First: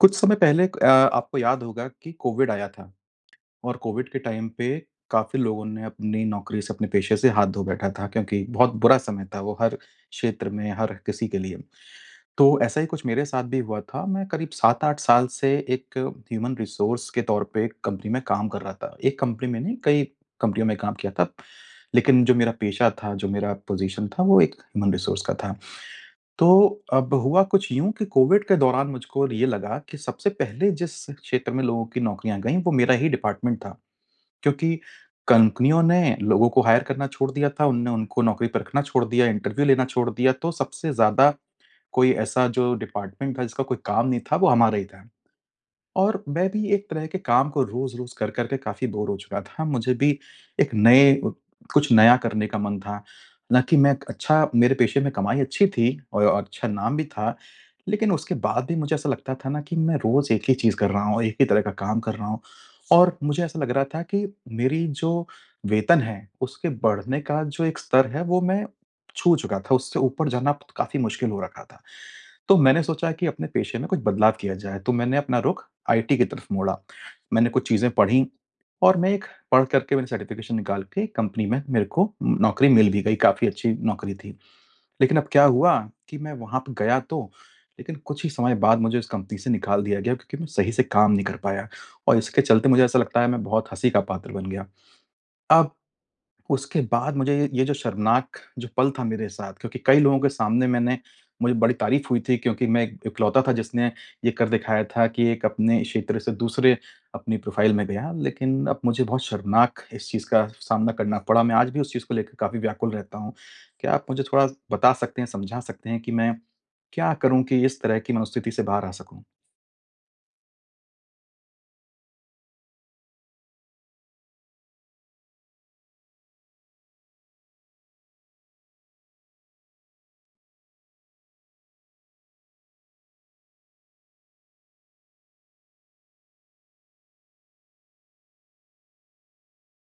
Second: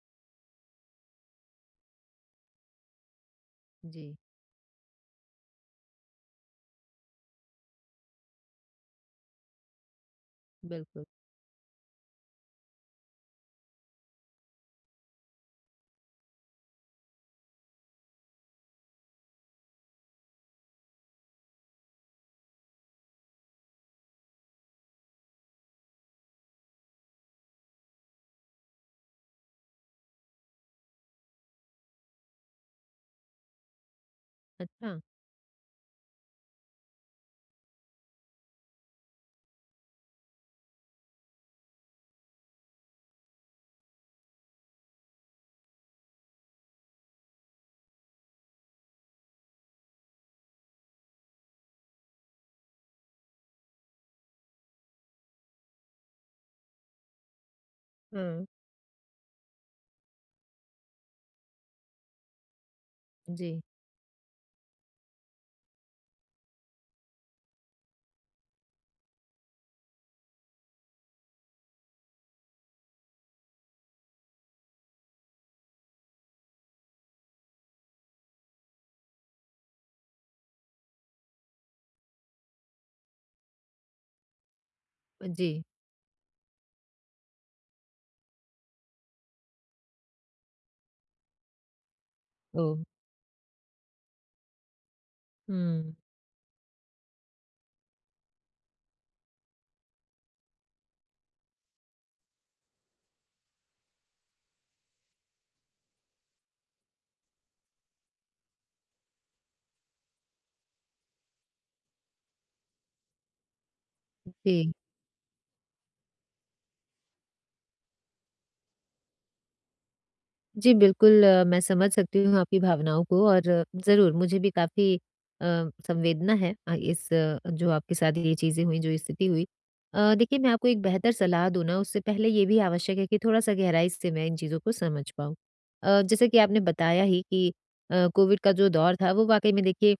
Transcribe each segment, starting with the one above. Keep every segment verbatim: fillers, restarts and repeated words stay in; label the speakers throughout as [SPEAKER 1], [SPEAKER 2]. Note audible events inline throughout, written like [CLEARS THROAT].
[SPEAKER 1] कुछ समय पहले अ, आपको याद होगा कि कोविड आया था और कोविड
[SPEAKER 2] जी,
[SPEAKER 1] के टाइम पे काफ़ी लोगों ने अपनी नौकरी से, अपने पेशे से हाथ धो बैठा था क्योंकि बहुत बुरा समय था वो हर क्षेत्र में, हर
[SPEAKER 2] बिल्कुल।
[SPEAKER 1] किसी के लिए। तो ऐसा ही कुछ मेरे साथ भी हुआ था। मैं करीब सात आठ साल से एक ह्यूमन रिसोर्स के तौर पे एक कंपनी में काम कर रहा था। एक कंपनी में नहीं, कई कंपनियों में काम किया था। लेकिन जो मेरा पेशा था, जो मेरा पोज़ीशन था, वो एक ह्यूमन रिसोर्स का था। तो अब हुआ कुछ यूँ कि कोविड के दौरान मुझको ये लगा कि सबसे पहले जिस क्षेत्र में लोगों की नौकरियाँ गईं, वो मेरा ही डिपार्टमेंट था। क्योंकि
[SPEAKER 2] अच्छा,
[SPEAKER 1] कंपनियों ने लोगों को हायर करना छोड़ दिया था, उनने उनको नौकरी पर रखना छोड़ दिया, इंटरव्यू लेना छोड़ दिया, तो सबसे ज़्यादा कोई ऐसा जो डिपार्टमेंट था, जिसका कोई काम नहीं था, वो हमारा ही था। और मैं भी एक तरह के काम को रोज़-रोज़ कर-कर के काफ़ी बोर हो चुका था। मुझे भी एक नए अ, कुछ नया करने का मन था। हालाँकि मैं एक अच्छा मेरे पेशे में कमाई अच्छी थी और अच्छा नाम भी था। लेकिन उसके
[SPEAKER 2] हाँ,
[SPEAKER 1] बाद भी मुझे ऐसा लगता था ना कि मैं रोज़ एक ही चीज़ कर रहा हूँ, एक ही तरह का काम कर रहा हूँ। और मुझे ऐसा
[SPEAKER 2] जी,
[SPEAKER 1] लग रहा था कि मेरी जो वेतन है, उसके बढ़ने का जो एक स्तर है, वो मैं छू चुका था। उससे ऊपर जाना काफ़ी मुश्किल हो रखा था। तो मैंने सोचा कि अपने पेशे में कुछ बदलाव किया जाए, तो मैंने अपना रुख आईटी की तरफ मोड़ा। मैंने कुछ चीज़ें पढ़ी और मैं एक पढ़ कर के मैंने सर्टिफ़िकेशन निकाल के एक कंपनी में मेरे को नौकरी मिल भी गई, काफ़ी अच्छी नौकरी थी। लेकिन अब क्या
[SPEAKER 2] जी,
[SPEAKER 1] हुआ कि मैं वहाँ पे गया तो, लेकिन कुछ ही समय बाद मुझे उस कंपनी से निकाल दिया गया क्योंकि मैं सही से काम नहीं कर पाया और इसके चलते
[SPEAKER 2] ओह!
[SPEAKER 1] मुझे ऐसा लगता है मैं बहुत हँसी का पात्र बन गया। अब
[SPEAKER 2] हुँ,
[SPEAKER 1] उसके बाद मुझे ये ये जो शर्मनाक जो पल था मेरे साथ, क्योंकि कई लोगों के सामने मैंने मुझे बड़ी तारीफ़ हुई थी क्योंकि मैं एक इकलौता था जिसने ये कर दिखाया था कि एक अपने क्षेत्र से दूसरे अपनी प्रोफ़ाइल में गया। लेकिन अब मुझे बहुत शर्मनाक इस चीज़ का सामना करना पड़ा। मैं आज भी उस चीज़ को लेकर काफ़ी व्याकुल रहता हूँ। क्या आप मुझे थोड़ा
[SPEAKER 2] जी।
[SPEAKER 1] बता सकते हैं, समझा सकते हैं कि मैं क्या करूँ कि इस तरह की मनोस्थिति से बाहर आ सकूँ?
[SPEAKER 2] जी, बिल्कुल अ, मैं समझ सकती हूँ आपकी भावनाओं को, और ज़रूर मुझे भी काफ़ी अ, संवेदना है अ, इस अ, जो आपके साथ ये चीज़ें हुईं, जो स्थिति हुई। अ, देखिए, मैं आपको एक बेहतर सलाह दूँ ना, उससे पहले ये भी आवश्यक है कि थोड़ा-सा गहराई से मैं इन चीज़ों को समझ पाऊँ। अ, जैसे कि आपने बताया ही कि अ, कोविड का जो दौर था, वो वाक़ई में देखिए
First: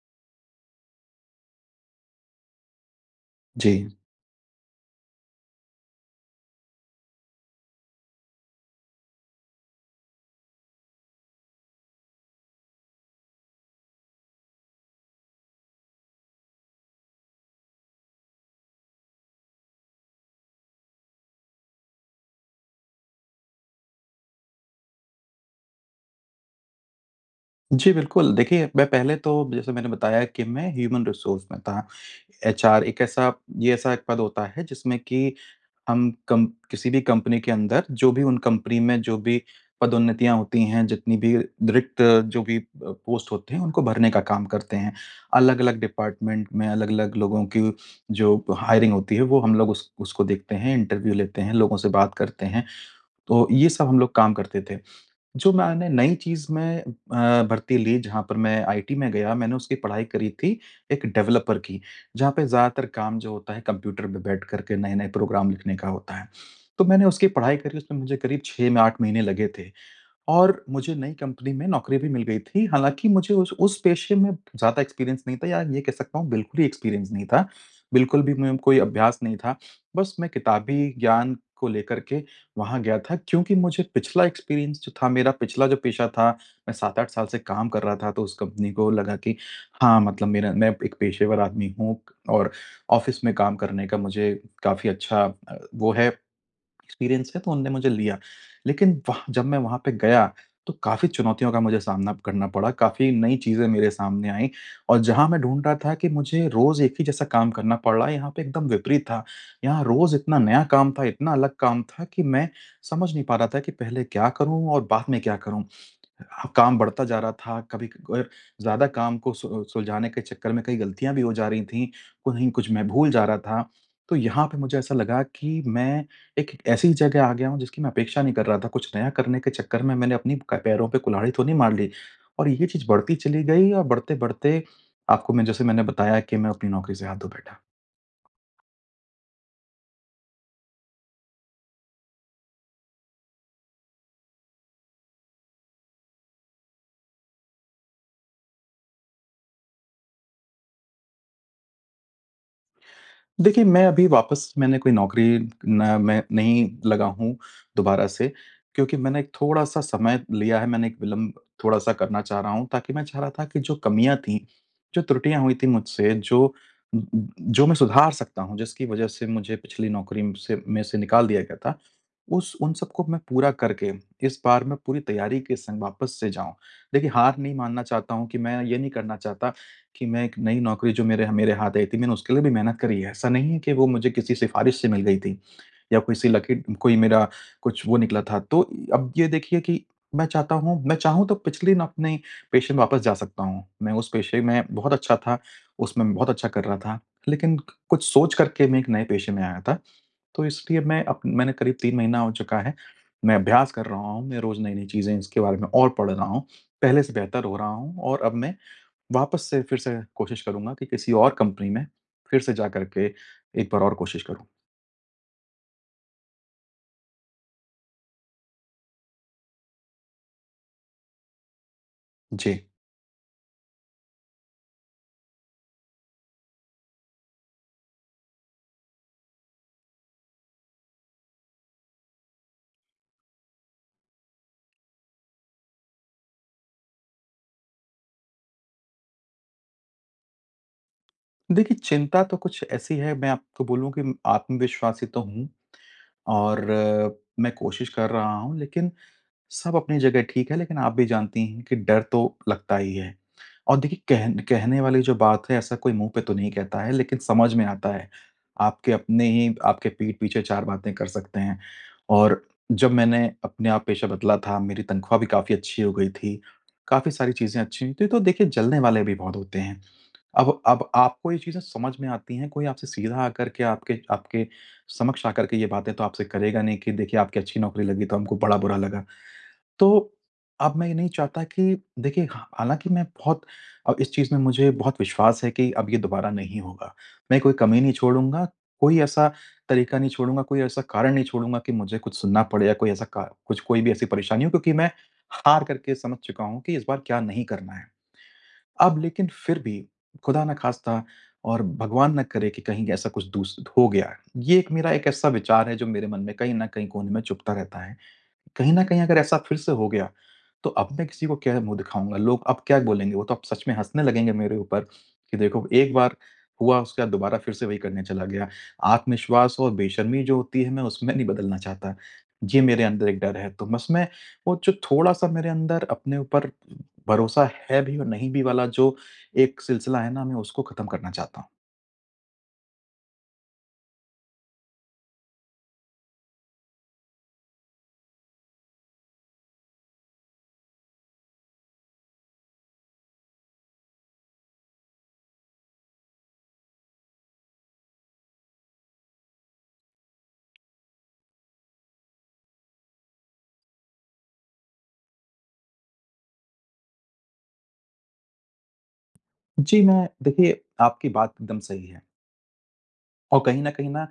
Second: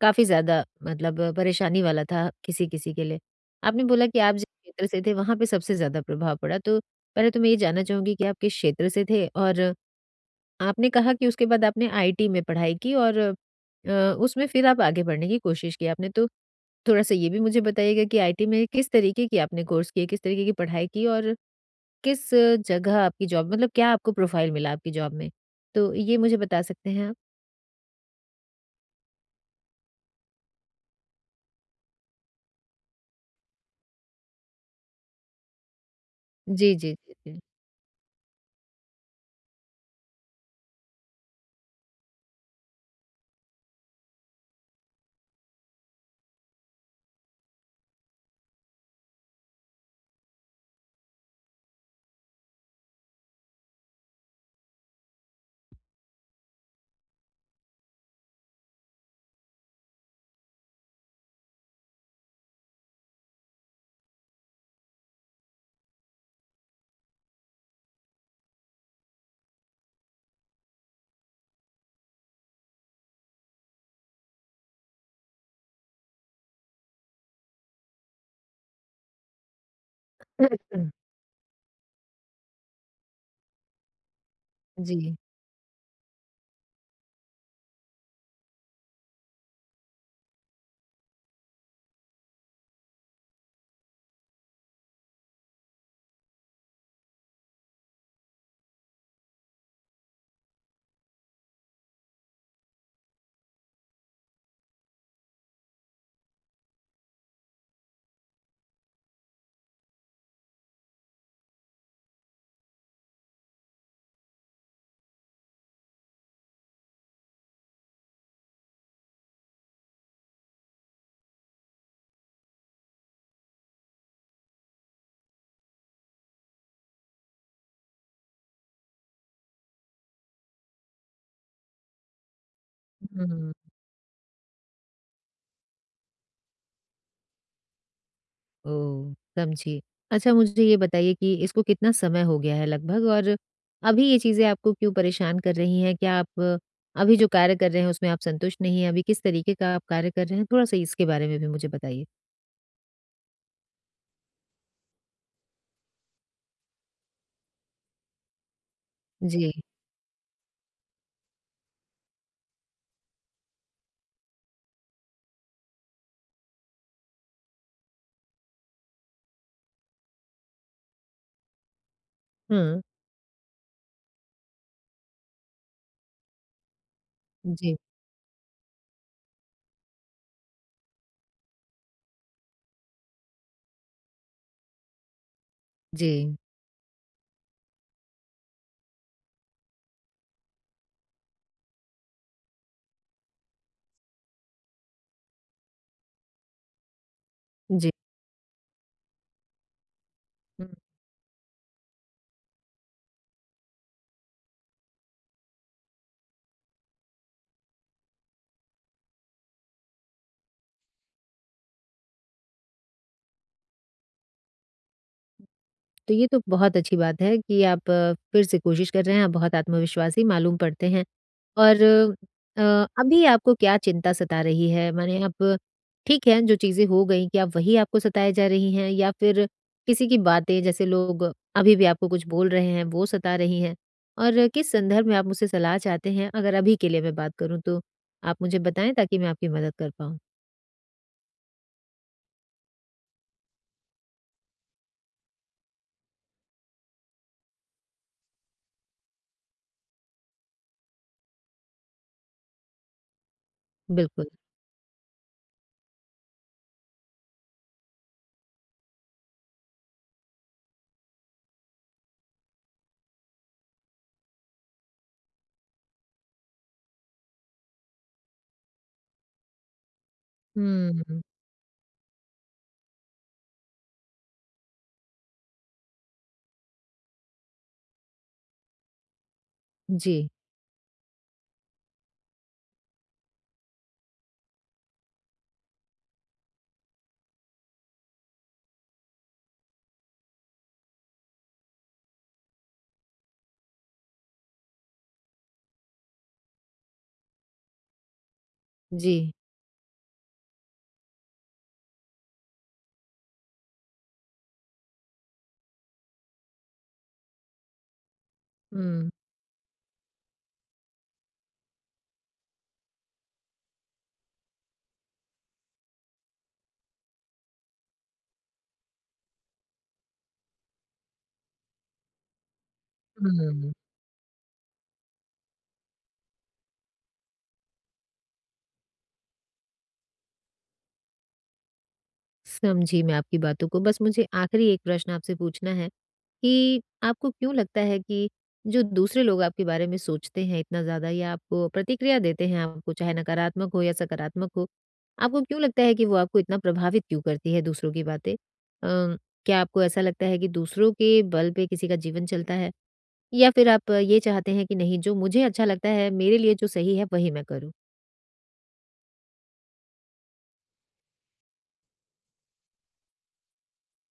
[SPEAKER 2] काफ़ी ज़्यादा मतलब परेशानी वाला था किसी-किसी के लिए।
[SPEAKER 1] जी।
[SPEAKER 2] आपने बोला कि आप जिस क्षेत्र से थे, वहाँ पे सबसे ज़्यादा प्रभाव पड़ा, तो पहले तो मैं ये जानना चाहूँगी कि आप किस क्षेत्र से थे? और आपने कहा कि उसके बाद आपने आईटी में पढ़ाई की, और अ, उसमें फिर आप आगे बढ़ने की कोशिश की आपने, तो थोड़ा-सा ये भी मुझे बताइएगा कि आईटी में किस तरीके की आपने कोर्स किए, किस तरीके की पढ़ाई की, और किस जगह आपकी जॉब, मतलब क्या आपको प्रोफाइल मिला आपकी जॉब में? तो ये मुझे बता सकते हैं आप?
[SPEAKER 1] जी, बिल्कुल। देखिए, मैं पहले तो जैसे मैंने बताया कि मैं ह्यूमन रिसोर्स में था। एचआर एक ऐसा ये ऐसा एक पद होता है जिसमें कि हम कम
[SPEAKER 2] जी,
[SPEAKER 1] किसी
[SPEAKER 2] जी,
[SPEAKER 1] भी
[SPEAKER 2] जी, जी।
[SPEAKER 1] कंपनी के अंदर जो भी उन कंपनी में जो भी पदोन्नतियाँ होती हैं, जितनी भी रिक्त जो भी अ, पोस्ट होते हैं, उनको भरने का काम करते हैं। अलग-अलग डिपार्टमेंट में अलग-अलग लोगों की जो हायरिंग होती है, वो हम लोग उस उसको देखते हैं, इंटरव्यू लेते हैं, लोगों से बात करते हैं। तो ये सब हम लोग काम करते थे। जो मैंने नई चीज़ में अ, भर्ती ली, जहाँ पर मैं आईटी में गया, मैंने उसकी पढ़ाई करी थी एक डेवलपर की, जहाँ पे ज़्यादातर काम जो होता है कंप्यूटर पे बैठ कर के नए-नए प्रोग्राम लिखने का होता है। तो मैंने उसकी पढ़ाई करी, उसमें मुझे करीब छह में आठ महीने लगे थे। और मुझे नई कंपनी में नौकरी भी मिल गई थी। हालाँकि मुझे उस उस पेशे में ज़्यादा एक्सपीरियंस नहीं था, या ये कह सकता हूँ बिल्कुल ही एक्सपीरियंस नहीं था। बिल्कुल भी मुझे कोई अभ्यास नहीं था। बस मैं किताबी
[SPEAKER 2] [CLEARS THROAT] [LAUGHS]
[SPEAKER 1] ज्ञान को लेकर के वहाँ गया था, क्योंकि मुझे पिछला एक्सपीरियंस जो था,
[SPEAKER 2] जी।
[SPEAKER 1] मेरा पिछला जो पेशा था, मैं सात आठ साल से काम कर रहा था, तो उस कंपनी को लगा कि हाँ, मतलब मेरा मैं एक पेशेवर आदमी हूँ और ऑफ़िस में काम करने का मुझे काफ़ी अच्छा अ, वो है एक्सपीरियंस है, तो उनने मुझे लिया। लेकिन वह जब मैं वहाँ पे गया तो काफ़ी चुनौतियों का मुझे सामना करना पड़ा, काफ़ी नई चीज़ें मेरे सामने आईं और जहाँ मैं ढूँढ रहा था कि मुझे रोज़ एक ही जैसा काम करना पड़ रहा है, यहाँ पे एकदम विपरीत था। यहाँ रोज़ इतना नया काम था, इतना अलग काम था कि मैं समझ नहीं पा रहा था कि पहले क्या करूँ और बाद में क्या करूँ? हाँ, काम बढ़ता जा रहा था, कभी क अ, ज़्यादा काम को सु सुलझाने के चक्कर में कई गलतियाँ भी हो जा रही थीं, कहीं कुछ मैं भूल जा रहा था। तो यहाँ पे मुझे ऐसा लगा कि मैं एक एक ऐसी जगह आ गया हूँ जिसकी मैं अपेक्षा नहीं कर रहा था, कुछ नया करने के चक्कर में मैंने अपनी क पैरों पे कुल्हाड़ी तो नहीं मार ली। और ये चीज़ बढ़ती चली
[SPEAKER 2] हुँ।
[SPEAKER 1] गई और बढ़ते-बढ़ते आपको, मैं जैसे मैंने बताया, कि मैं अपनी नौकरी से हाथ धो बैठा।
[SPEAKER 2] ओह! समझी। अच्छा, मुझे ये बताइए कि इसको कितना समय हो गया है लगभग, और अभी ये चीज़ें आपको क्यों परेशान कर रही हैं? क्या आप अभी जो कार्य कर रहे हैं, उसमें आप संतुष्ट नहीं हैं? अभी किस तरीके का आप कार्य कर रहे हैं? थोड़ा-सा इसके बारे में भी मुझे बताइए।
[SPEAKER 1] देखिए, मैं अभी वापस मैंने कोई नौकरी न मैं नहीं लगा हूँ दोबारा से, क्योंकि मैंने एक
[SPEAKER 2] जी।
[SPEAKER 1] थोड़ा-सा समय लिया है, मैंने एक विलंब थोड़ा-सा करना चाह रहा हूँ, ताकि मैं चाह रहा था कि जो कमियाँ थीं, जो त्रुटियाँ हुई थीं मुझसे, जो जो मैं सुधार सकता हूँ, जिसकी वजह से मुझे पिछली नौकरी से में से निकाल दिया गया था, उस उन
[SPEAKER 2] हाँ।
[SPEAKER 1] सबको मैं पूरा करके, इस बार मैं पूरी तैयारी के संग वापस से जाऊँ। देखिए, हार नहीं
[SPEAKER 2] जी।
[SPEAKER 1] मानना चाहता हूँ कि मैं ये नहीं करना चाहता कि मैं एक नई नौकरी जो मेरे मेरे हाथ आई थी, मैंने उसके लिए भी मेहनत करी है। ऐसा नहीं है कि वो मुझे किसी सिफ़ारिश से मिल गई थी। या कोई से
[SPEAKER 2] जी।
[SPEAKER 1] लकी कोई मेरा कुछ वो निकला था। तो अब ये देखिए कि मैं चाहता हूँ मैं चाहूँ तो पिछले ना अपने पेशे में वापस जा सकता हूँ। मैं उस पेशे में बहुत अच्छा था, उसमें मैं बहुत अच्छा कर रहा था। लेकिन
[SPEAKER 2] जी।
[SPEAKER 1] कुछ सोच करके मैं एक नए पेशे में आया था। तो
[SPEAKER 2] हुँ।
[SPEAKER 1] इसलिए मैं अब मैंने करीब तीन महीना हो चुका है। मैं अभ्यास कर रहा हूँ, मैं रोज़ नई-नई चीज़ें इसके बारे में और पढ़ रहा हूँ। पहले से बेहतर हो रहा हूँ और अब मैं वापस से फिर से कोशिश करूँगा कि किसी और कंपनी में फिर से जा कर के एक बार और कोशिश करूँ।
[SPEAKER 2] तो ये तो बहुत अच्छी बात है कि आप अ, फिर से कोशिश कर रहे हैं, आप बहुत आत्मविश्वासी मालूम पड़ते हैं। और
[SPEAKER 1] जी।
[SPEAKER 2] अ, अभी आपको क्या चिंता सता रही है? माने आप ठीक है, जो चीज़ें हो गई, क्या वही आपको सताए जा रही हैं, या फिर किसी की बातें, जैसे लोग अभी भी आपको कुछ बोल रहे हैं, वो सता रही हैं? और किस संदर्भ में आप मुझसे सलाह चाहते हैं? अगर अभी के लिए मैं बात करूँ, तो आप मुझे बताएँ ताकि मैं आपकी मदद कर पाऊँ।
[SPEAKER 1] देखिए, चिंता तो कुछ ऐसी है, मैं आपको बोलूँ कि आत्मविश्वासी तो हूँ और अ, मैं कोशिश कर रहा हूँ, लेकिन सब अपनी जगह ठीक है, लेकिन आप भी जानती हैं कि डर तो लगता ही है। और देखिए
[SPEAKER 2] बिल्कुल।
[SPEAKER 1] कहन कहने वाली जो बात है, ऐसा कोई मुँह पे तो नहीं कहता है, लेकिन समझ में आता है। आपके अपने ही आपके पीठ पीछे चार बातें कर सकते हैं। और जब मैंने अपने आप पेशा बदला था, मेरी तनख्वाह भी काफ़ी अच्छी हो गई थी, काफ़ी सारी चीज़ें अच्छी हुई थी, तो देखिए जलने वाले भी बहुत होते हैं। अब अब
[SPEAKER 2] हुँ,
[SPEAKER 1] आपको ये चीज़ें समझ में आती हैं, कोई आपसे सीधा आकर के आपके आपके समक्ष आकर के ये बातें तो आपसे करेगा नहीं कि देखिए आपकी अच्छी नौकरी लगी तो हमको बड़ा बुरा लगा। तो
[SPEAKER 2] जी,
[SPEAKER 1] अब मैं ये नहीं चाहता कि देखिए, हाँ, हालाँकि मैं बहुत अ, इस चीज़ में मुझे बहुत विश्वास है कि अब ये दोबारा नहीं होगा। मैं कोई कमी नहीं छोड़ूँगा, कोई ऐसा तरीका नहीं छोड़ूँगा, कोई ऐसा कारण नहीं छोड़ूँगा कि मुझे कुछ सुनना पड़े, या कोई ऐसा का कुछ कोई भी ऐसी परेशानी हो, क्योंकि मैं हार करके समझ चुका हूँ कि इस बार क्या नहीं करना है। अब
[SPEAKER 2] जी।
[SPEAKER 1] लेकिन फिर भी खुदा ना ख़ास्ता और भगवान ना करे कि कहीं ऐसा कुछ दूस हो गया। ये एक मेरा एक ऐसा विचार है जो मेरे मन में कहीं न कहीं कोने में चुभता रहता है। कहीं न कहीं
[SPEAKER 2] हुँ,
[SPEAKER 1] अगर ऐसा फिर से हो गया, तो अब मैं किसी को क्या मुँह दिखाऊँगा? लोग अब क्या बोलेंगे? वो तो अब सच में हँसने लगेंगे मेरे ऊपर कि देखो एक बार हुआ, उसके बाद दोबारा फिर से वही करने चला गया। आत्मविश्वास और बेशर्मी जो होती है, मैं उसमें नहीं बदलना चाहता। ये मेरे अंदर एक डर है। तो
[SPEAKER 2] हुँ।
[SPEAKER 1] बस मैं वो जो थोड़ा-सा मेरे अंदर अपने ऊपर भरोसा है भी और नहीं भी वाला जो एक सिलसिला है ना, मैं उसको खत्म करना चाहता हूँ।
[SPEAKER 2] समझी मैं आपकी बातों को। बस मुझे आखिरी एक प्रश्न आपसे पूछना है कि आपको क्यों लगता है कि जो दूसरे लोग आपके बारे में सोचते हैं इतना ज़्यादा, या आपको प्रतिक्रिया देते हैं, आपको चाहे नकारात्मक हो या सकारात्मक हो, आपको क्यों लगता है कि वो आपको इतना प्रभावित क्यों करती है दूसरों की बातें? अ, क्या आपको ऐसा लगता है कि दूसरों के बल पे किसी का जीवन चलता है? या फिर आप ये चाहते हैं कि नहीं, जो मुझे अच्छा लगता है, मेरे लिए जो सही है, वही मैं करूँ?
[SPEAKER 1] जी, मैं देखिए आपकी बात एकदम सही है। और कहीं न कहीं ना,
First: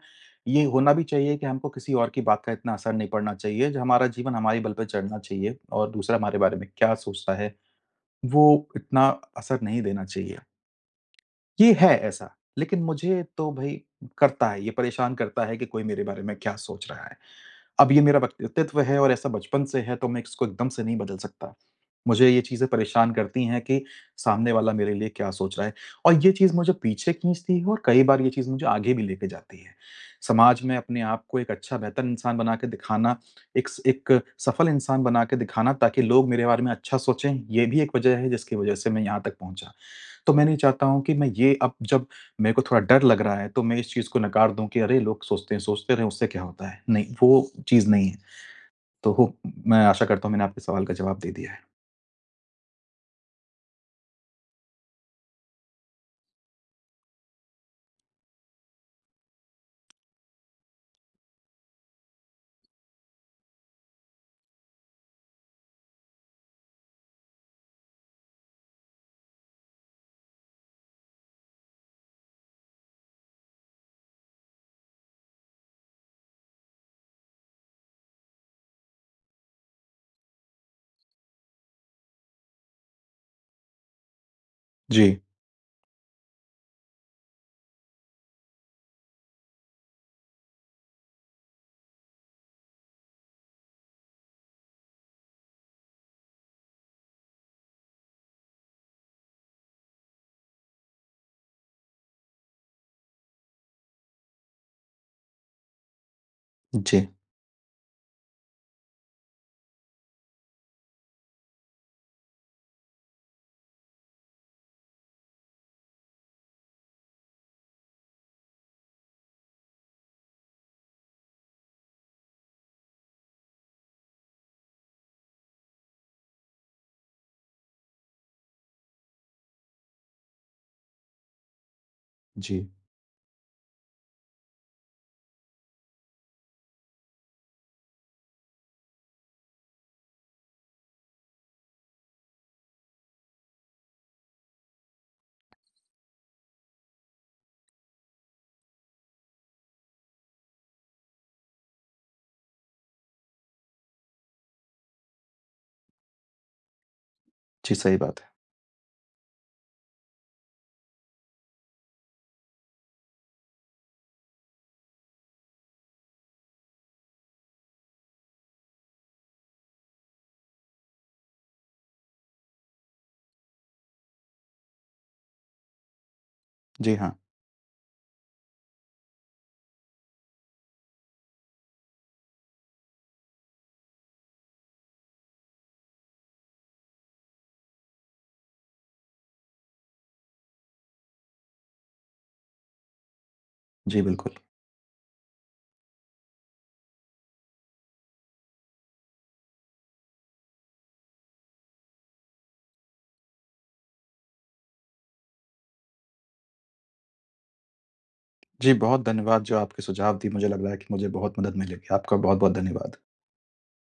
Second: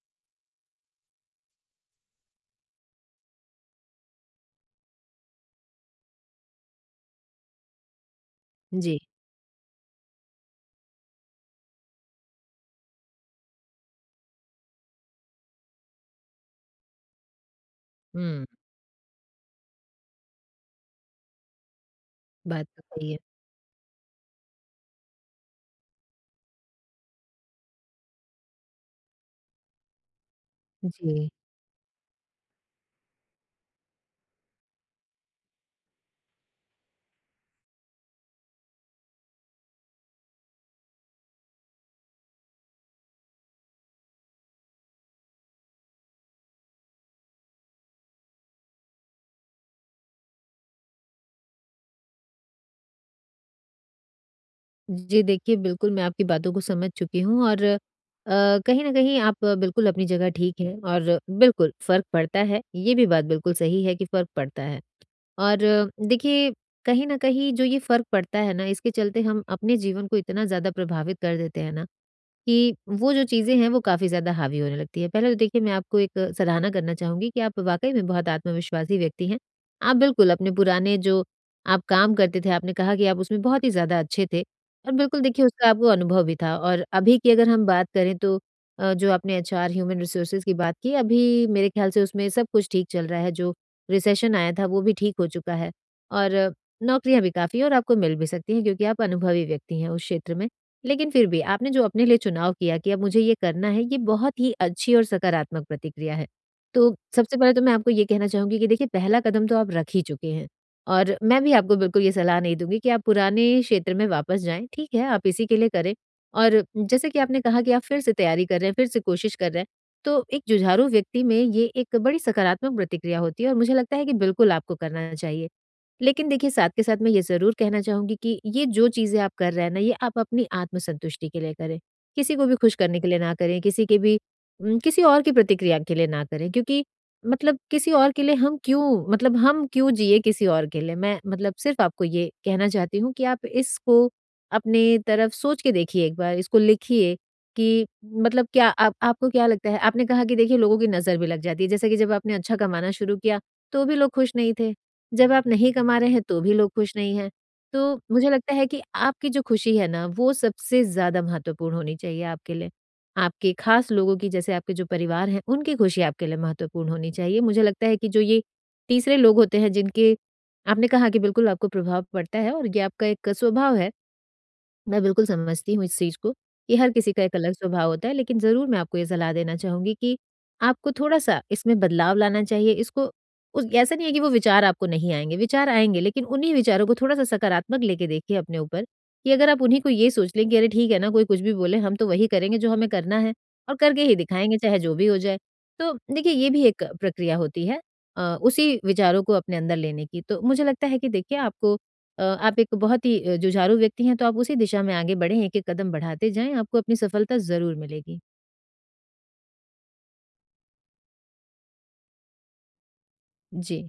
[SPEAKER 1] ये होना भी चाहिए कि हमको किसी और की बात का इतना असर नहीं पड़ना चाहिए, जो हमारा जीवन हमारे बल पे चलना चाहिए, और दूसरा हमारे बारे में क्या सोचता है, वो
[SPEAKER 2] जी।
[SPEAKER 1] इतना असर नहीं देना चाहिए। ये है ऐसा, लेकिन मुझे तो भई करता है, ये परेशान करता है कि कोई मेरे बारे में क्या सोच रहा है। अब ये मेरा
[SPEAKER 2] हुँ,
[SPEAKER 1] व्यक्तित्व है और ऐसा बचपन से है, तो मैं इसको एकदम से नहीं बदल सकता। मुझे ये चीज़ें
[SPEAKER 2] बात तो सही
[SPEAKER 1] परेशान
[SPEAKER 2] है।
[SPEAKER 1] करती हैं कि सामने वाला मेरे लिए क्या सोच रहा है, और ये चीज़ मुझे पीछे खींचती है और कई बार ये चीज़ मुझे आगे भी लेके जाती है। समाज में अपने आप
[SPEAKER 2] जी।
[SPEAKER 1] को एक अच्छा बेहतर इंसान बना के दिखाना, एक स एक सफल इंसान बना के दिखाना, ताकि लोग मेरे बारे में अच्छा सोचें, ये भी एक वजह है जिसकी वजह से मैं यहाँ तक पहुँचा। तो मैं नहीं चाहता हूँ कि मैं ये अब, जब मेरे को थोड़ा डर लग रहा है, तो मैं इस चीज़ को नकार दूँ कि अरे लोग सोचते हैं, सोचते रहें, उससे क्या होता है? नहीं, वो चीज़ नहीं है। तो हो मैं आशा करता हूँ मैंने आपके सवाल का जवाब दे दिया है।
[SPEAKER 2] जी, देखिए, बिल्कुल मैं आपकी बातों को समझ चुकी हूँ, और अ, कहीं न कहीं आप अ, बिल्कुल अपनी जगह ठीक हैं, और बिल्कुल फ़र्क पड़ता है, ये भी बात बिल्कुल सही है कि फ़र्क पड़ता है। और अ, देखिए, कहीं न कहीं जो ये फ़र्क पड़ता है ना, इसके चलते हम अपने जीवन को इतना ज़्यादा प्रभावित कर देते हैं ना, कि वो जो चीज़ें हैं, वो काफ़ी ज़्यादा हावी होने लगती है। पहले तो देखिए, मैं आपको एक सराहना करना चाहूँगी कि आप वाक़ई में बहुत आत्मविश्वासी व्यक्ति हैं। आप बिल्कुल अपने पुराने जो आप काम करते थे, आपने कहा कि आप उसमें बहुत ही ज़्यादा अच्छे थे, और
[SPEAKER 1] जी,
[SPEAKER 2] बिल्कुल देखिए, उसका आपको अनुभव भी था, और अभी की अगर हम बात करें, तो अ, जो आपने एचआर, ह्यूमन रिसोर्सेज़ की बात की, अभी मेरे ख़्याल से उसमें सब कुछ ठीक चल रहा है। जो रिसेशन आया था, वो भी ठीक हो चुका है, और नौकरियाँ भी काफ़ी हैं, और आपको मिल भी सकती हैं क्योंकि आप अनुभवी व्यक्ति हैं उस क्षेत्र में। लेकिन फिर भी आपने जो अपने लिए चुनाव किया कि अब मुझे ये करना है, ये बहुत ही अच्छी और सकारात्मक प्रतिक्रिया है। तो
[SPEAKER 1] जी।
[SPEAKER 2] सबसे पहले तो मैं आपको ये कहना चाहूँगी कि देखिए, पहला कदम तो आप रख ही चुके हैं, और मैं भी आपको बिल्कुल ये सलाह नहीं दूँगी कि आप पुराने क्षेत्र में वापस जाएँ, ठीक है? आप इसी के लिए करें। और जैसे कि आपने कहा कि आप फिर से तैयारी कर रहे हैं, फिर से कोशिश कर रहे हैं, तो एक जुझारू व्यक्ति में ये एक बड़ी सकारात्मक प्रतिक्रिया होती है, और मुझे लगता है कि बिल्कुल आपको करना चाहिए। लेकिन देखिए, साथ के साथ मैं ये ज़रूर कहना चाहूँगी कि ये जो चीज़ें आप कर रहे हैं ना, ये आप अपनी आत्मसंतुष्टि के लिए करें। किसी को भी
[SPEAKER 1] जी,
[SPEAKER 2] खुश करने के लिए ना करें, किसी के भी उम, किसी और की प्रतिक्रिया के लिए ना करें। क्योंकि मतलब किसी और के लिए हम क्यों मतलब हम क्यों जिए किसी और के लिए? मैं मतलब सिर्फ़ आपको ये कहना चाहती हूँ कि आप इसको अपने तरफ सोच के देखिए एक बार, इसको लिखिए कि मतलब क्या आप आपको क्या लगता है? आपने कहा कि देखिए, लोगों की नज़र भी लग जाती है, जैसे कि जब आपने अच्छा कमाना शुरू किया, तो भी लोग खुश नहीं थे। जब आप नहीं कमा रहे हैं, तो भी लोग खुश नहीं हैं।
[SPEAKER 1] जी,
[SPEAKER 2] तो
[SPEAKER 1] सही बात है।
[SPEAKER 2] मुझे लगता है कि आपकी जो खुशी है ना, वो सबसे ज़्यादा महत्वपूर्ण होनी चाहिए आपके लिए। आपके खास लोगों की, जैसे आपके जो परिवार हैं, उनकी खुशी आपके लिए महत्वपूर्ण होनी चाहिए। मुझे लगता है कि जो ये तीसरे लोग होते हैं, जिनके आपने कहा कि बिल्कुल आपको प्रभाव पड़ता है, और ये आपका एक स्वभाव है। मैं बिल्कुल समझती हूँ इस चीज़ को कि हर
[SPEAKER 1] जी हाँ,
[SPEAKER 2] किसी का एक अलग स्वभाव होता है, लेकिन ज़रूर मैं आपको ये सलाह देना चाहूँगी कि आपको थोड़ा-सा इसमें बदलाव लाना चाहिए। इसको उस ऐसा नहीं है कि वो विचार आपको नहीं आएँगे, विचार आएँगे, लेकिन उन्हीं विचारों को थोड़ा-सा सकारात्मक लेके देखिए अपने ऊपर, कि अगर आप उन्हीं को ये सोच लें कि अरे ठीक है ना, कोई कुछ भी बोले, हम तो वही करेंगे जो हमें करना है, और
[SPEAKER 1] जी
[SPEAKER 2] करके ही
[SPEAKER 1] बिल्कुल।
[SPEAKER 2] दिखाएँगे, चाहे जो भी हो जाए। तो देखिए, ये भी एक प्रक्रिया होती है अ, उसी विचारों को अपने अंदर लेने की। तो मुझे लगता है कि देखिए आपको अ, आप एक बहुत ही अ, जुझारू व्यक्ति हैं, तो आप उसी दिशा में आगे बढ़ें, एक-एक कदम बढ़ाते जाएँ, आपको अपनी सफलता ज़रूर मिलेगी।
[SPEAKER 1] जी, बहुत धन्यवाद, जो आपके सुझाव दिए मुझे लग रहा है कि मुझे बहुत मदद मिलेगी। आपका बहुत-बहुत धन्यवाद।
[SPEAKER 2] जी।